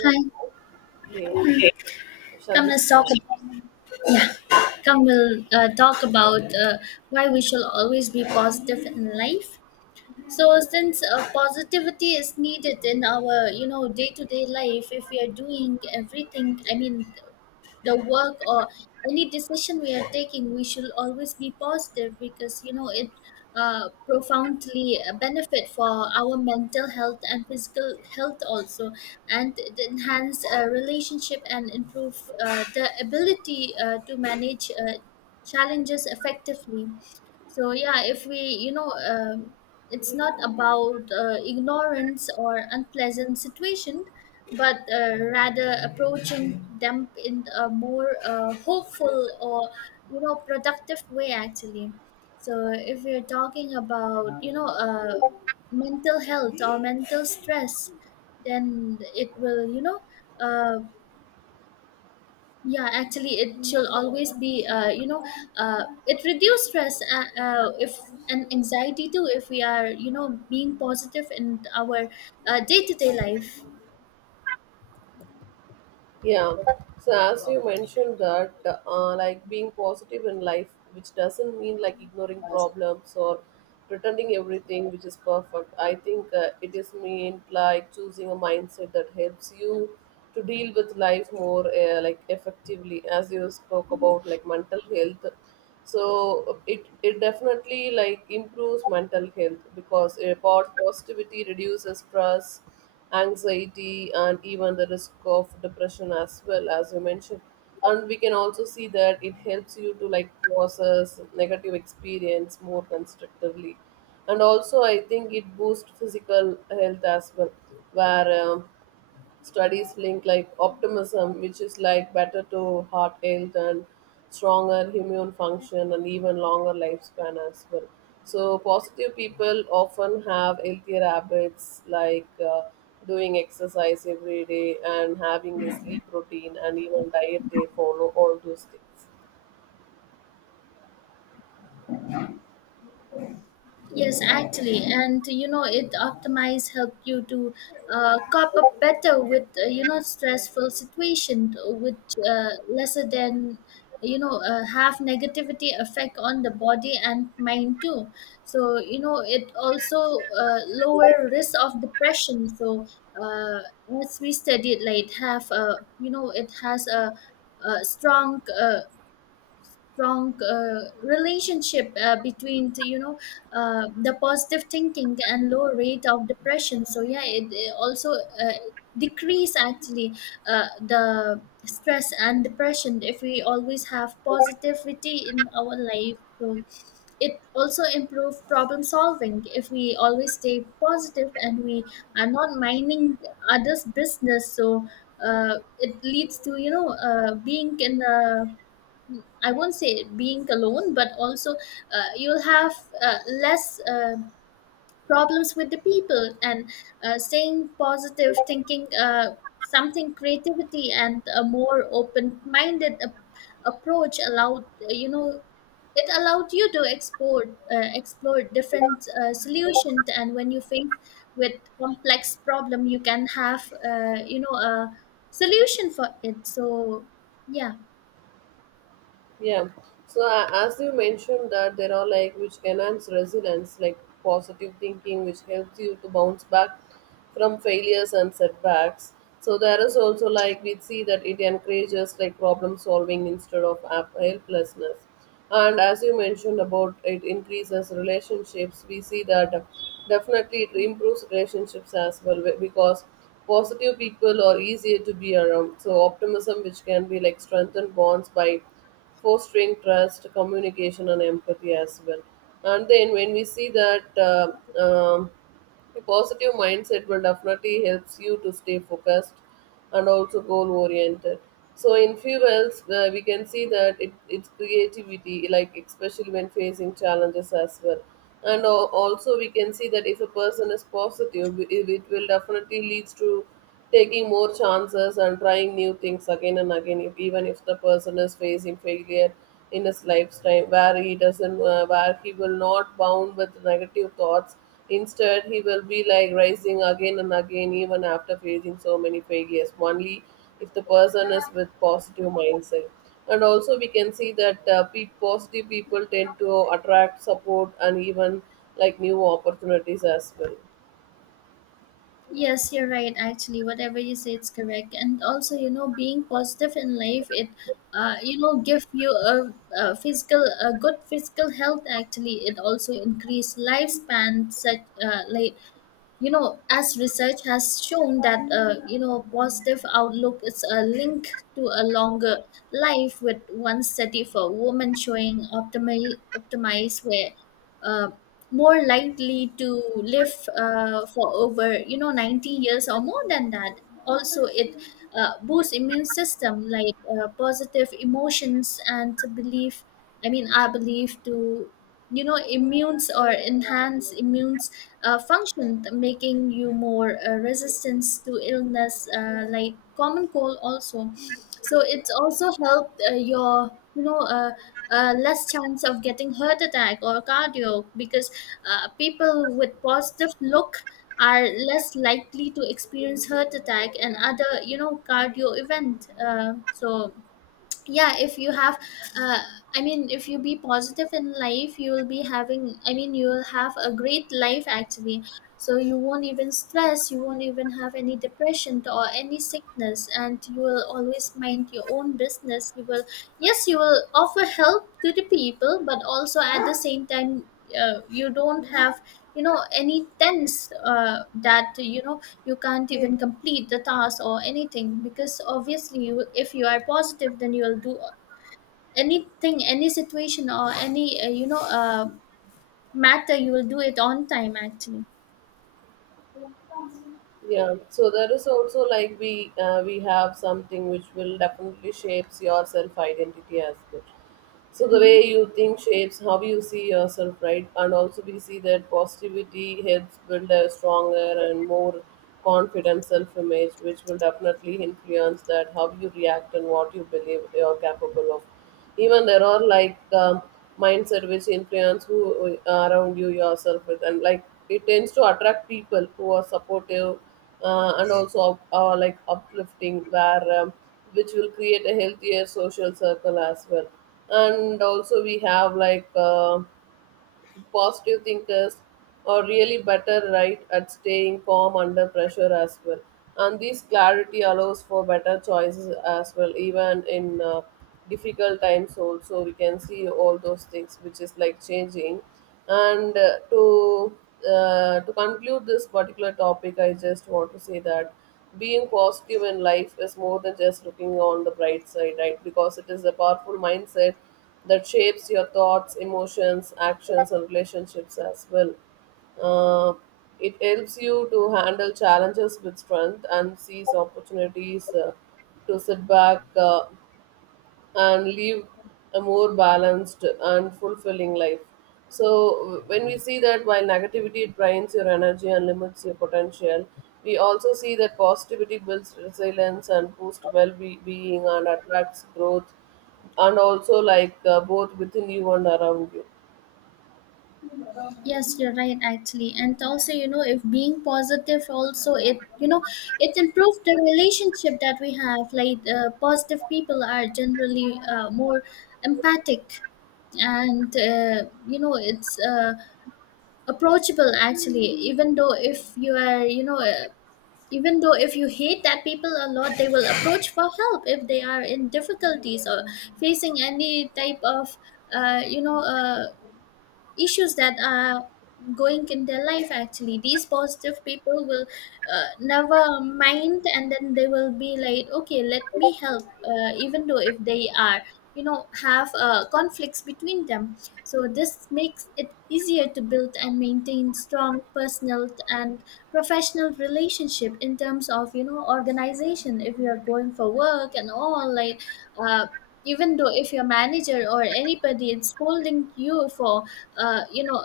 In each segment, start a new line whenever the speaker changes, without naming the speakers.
Yeah,
Hi,
okay. Shall
come
we
let's talk
stop?
about, come we'll talk about uh, why we shall always be positive in life. So since positivity is needed in our you know day to day life, if we are doing everything, I mean the work or any decision we are taking we should always be positive because you know it profoundly benefit for our mental health and physical health also, and it enhance relationship and improve the ability to manage challenges effectively. So yeah, if we you know it's not about ignorance or unpleasant situation, but rather approaching them in a more hopeful or you know productive way actually. So if we're talking about you know mental health or mental stress, then it will you know uh, yeah, actually it should always be you know it reduce stress if and anxiety too if we are you know being positive in our day-to-day life.
Yeah. So as you mentioned that, like being positive in life, which doesn't mean like ignoring problems or pretending everything which is perfect. I think it is meant like choosing a mindset that helps you to deal with life more like effectively. As you spoke about like mental health, so it definitely like improves mental health because positivity reduces stress anxiety and even the risk of depression as well as you mentioned, and we can also see that it helps you to like process negative experience more constructively, and also I think it boosts physical health as well where studies link like optimism, which is like better to heart health and stronger immune function and even longer lifespan as well. So positive people often have healthier habits like doing exercise every day and having a sleep routine and even diet they follow all those things.
Yes, actually, and you know, it optimize helped you to cope up better with you know stressful situation, which lesser than you know have negativity effect on the body and mind too. So you know, it also lower risk of depression. So uh, as we studied, like it have you know, it has a strong relationship between the, you know the positive thinking and low rate of depression. So yeah, it also decrease actually the stress and depression if we always have positivity in our life. So it also improve problem solving if we always stay positive and we are not minding others business. So it leads to you know being in a, I won't say being alone, but also you'll have less problems with the people, and staying positive, thinking something creativity and a more open-minded approach allowed you know it allowed you to explore different solutions, and when you face with complex problem you can have you know a solution for it. So yeah.
Yeah. So as you mentioned that there are like which enhance resilience, like positive thinking, which helps you to bounce back from failures and setbacks. So there is also like we see that it encourages like problem solving instead of helplessness, and as you mentioned about it increases relationships, we see that definitely it improves relationships as well because positive people are easier to be around, so optimism which can be like strengthen bonds by fostering trust communication and empathy as well. And then when we see that a positive mindset will definitely helps you to stay focused and also goal oriented. So in fuels, we can see that it's creativity, like especially when facing challenges as well. And also we can see that if a person is positive, it will definitely leads to taking more chances and trying new things again and again if, even if the person is facing failure in his lifetime where he doesn't where he will not bound with negative thoughts, instead he will be like rising again and again even after facing so many failures, only if the person is with positive mindset. And also we can see that positive people tend to attract support and even like new opportunities as well.
Yes, you're right. Actually, whatever you say, it's correct. And also, you know, being positive in life, it, you know, give you a physical, a good physical health. Actually, it also increase lifespan. Such, like, you know, as research has shown that, you know, positive outlook is a link to a longer life. With one study for women showing optimize where uh, more likely to live for over you know 90 years or more than that. Also it boosts immune system, like positive emotions and to believe, I mean I believe to you know immunes or enhance immunes function, making you more resistance to illness like common cold also. So it's also helped your you know less chance of getting heart attack or cardio, because people with positive look are less likely to experience heart attack and other you know cardio event. Uh, so yeah, if you have uh, I mean if you be positive in life you will be having, I mean you will have a great life actually. So you won't even stress, you won't even have any depression or any sickness, and you will always mind your own business. You will, yes, you will offer help to the people, but also at the same time you don't have you know any tense that you know you can't even complete the task or anything, because obviously you, if you are positive then you will do anything, any situation or any you know matter, you will do it on time actually.
Yeah, so there is also like we have something which will definitely shapes your self identity as well. So the
Mhm.
way you think shapes how you see yourself, right? And also we see that positivity helps build a stronger and more confident self image, which will definitely influence that how you react and what you believe you're capable of. Even there are like mindset which influence who around you yourself with, and like it tends to attract people who are supportive and also like uplifting where which will create a healthier social circle as well. And also we have like positive thinkers are really better right at staying calm under pressure as well, and this clarity allows for better choices as well even in difficult times. Also we can see all those things which is like changing, and to conclude this particular topic I just want to say that being positive in life is more than just looking on the bright side, right? Because it is a powerful mindset that shapes your thoughts, emotions, actions, and relationships as well. Uh, it helps you to handle challenges with strength and seize opportunities to sit back. And live a more balanced and fulfilling life. So, when we see that while negativity drains your energy and limits your potential, we also see that positivity builds resilience and boosts well being and attracts growth, and also like both within you and around you.
Yes, you're right actually, and also you know if being positive also, it you know it improves the relationship that we have, like positive people are generally more empathic and you know it's approachable actually. Even though if you are you know even though if you hate that people a lot, they will approach for help if they are in difficulties or facing any type of you know issues that are going in their life, actually these positive people will never mind, and then they will be like, okay, let me help, even though if they are you know have conflicts between them. So this makes it easier to build and maintain strong personal and professional relationship in terms of you know organization, if you are going for work and all, like uh, even though if your manager or anybody is scolding you for you know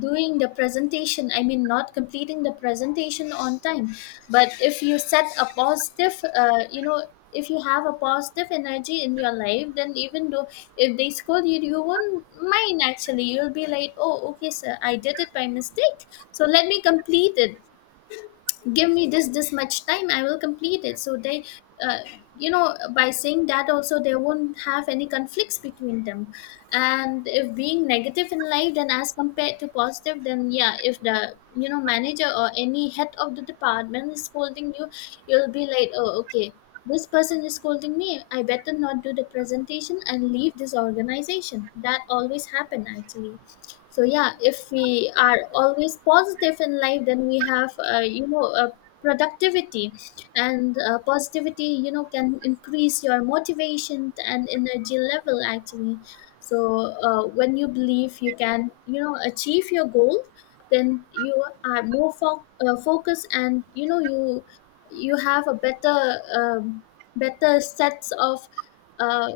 doing the presentation, I mean not completing the presentation on time, but if you set a positive you know, if you have a positive energy in your life, then even though if they scold you, you won't mind actually. You'll be like, oh okay sir, I did it by mistake, so let me complete it, give me this this much time, I will complete it. So they uh, you know, by saying that also they won't have any conflicts between them. And if being negative in life then as compared to positive, then yeah, if the you know manager or any head of the department is scolding you, you'll be like, oh okay, this person is scolding me, I better not do the presentation and leave this organization. That always happen actually. So yeah, if we are always positive in life then we have you know productivity, and positivity you know can increase your motivation and energy level actually. So when you believe you can you know achieve your goal, then you are more focused, and you know you, you have a better better sets of uh,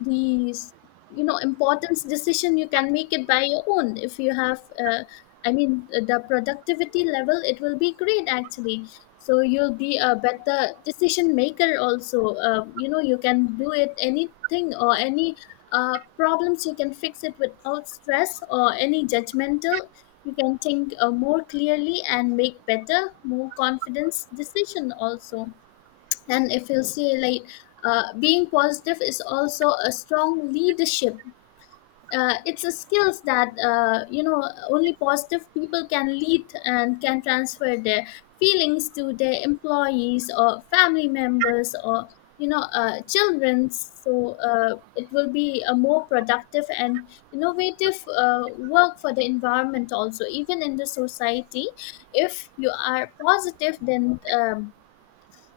these you know importance decision, you can make it by your own. If you have I mean the productivity level, it will be great actually. So you'll be a better decision maker also. Uh, you know you can do it anything or any problems, you can fix it without stress or any judgmental. You can think more clearly and make better, more confidence decision also. And if you see, like, being positive is also a strong leadership. It's a skills that you know only positive people can lead and can transfer their feelings to their employees or family members or you know children. So it will be a more productive and innovative work for the environment also, even in the society. If you are positive, then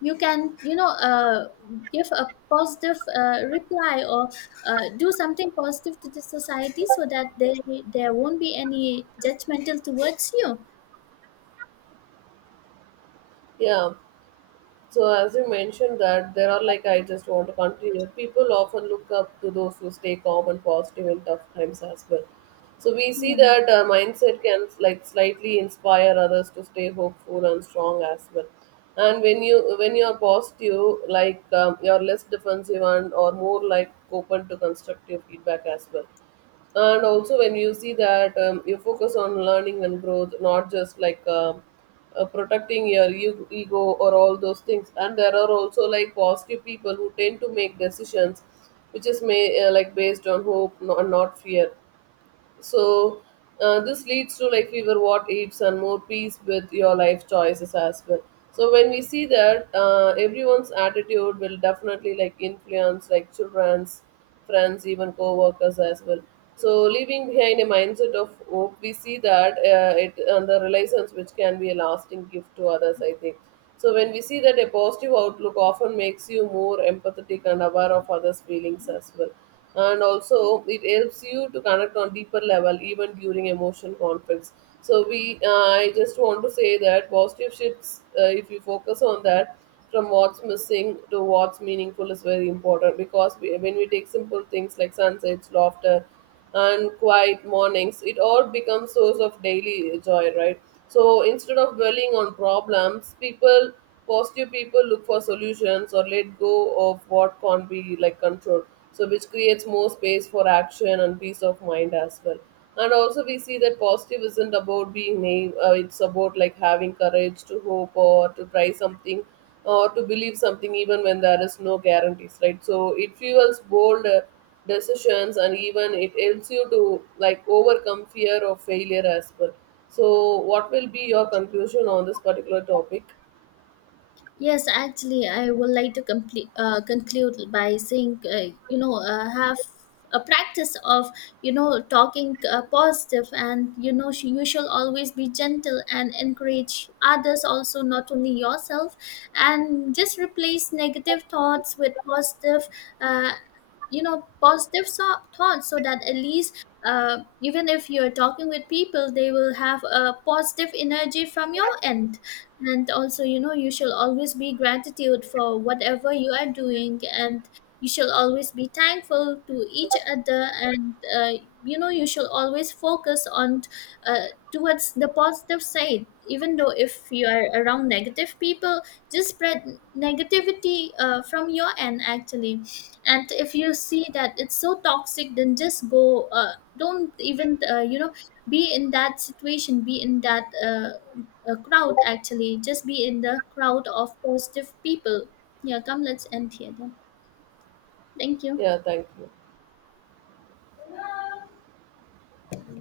you can you know give a positive reply or do something positive to the society, so that they, there won't be any judgmental towards you.
Yeah. So as you mentioned that there are like, I just want to continue. People often look up to those who stay calm and positive in tough times as well. So we see
Yeah.
that mindset can like slightly inspire others to stay hopeful and strong as well. And when you are positive, like you are less defensive and or more like open to constructive feedback as well. And also when you see that you focus on learning and growth, not just like protecting your ego or all those things. And there are also like positive people who tend to make decisions which is may like based on hope and not fear, so this leads to like fewer what ifs and more peace with your life choices as well. So when we see that everyone's attitude will definitely like influence like children's friends even co-workers as well, so leaving behind a mindset of hope, we see that it and the relations which can be a lasting gift to others I think. So when we see that a positive outlook often makes you more empathetic and aware of others feelings as well, and also it helps you to connect on deeper level even during emotion conflicts. So we I just want to say that positive shifts, if you focus on that from what's missing to what's meaningful is very important, because when we take simple things like sunsets laughter and quiet mornings, it all becomes source of daily joy, right? So instead of dwelling on problems, people positive people look for solutions or let go of what can't be like controlled, so which creates more space for action and peace of mind as well. And also we see that positive isn't about being naive, it's about like having courage to hope or to try something or to believe something even when there is no guarantees, right? So it fuels bold decisions, and even it helps you to like overcome fear of failure as well. So what will be your conclusion on this particular topic?
Yes, actually, I would like to complete, conclude by saying, you know, have a practice of, you know, talking positive and, you know, you shall always be gentle and encourage others also, not only yourself. And just replace negative thoughts with positive uh, you know positive thoughts, so that at least even if you're talking with people they will have a positive energy from your end. And also you know you shall always be gratitude for whatever you are doing, and you shall always be thankful to each other. And you know, you shall always focus on towards the positive side, even though if you are around negative people, just spread negativity from your end actually. And if you see that it's so toxic, then just go, don't even you know be in that situation, be in that crowd actually, just be in the crowd of positive people. Yeah, come let's end here then. Thank you.
Yeah, thank you.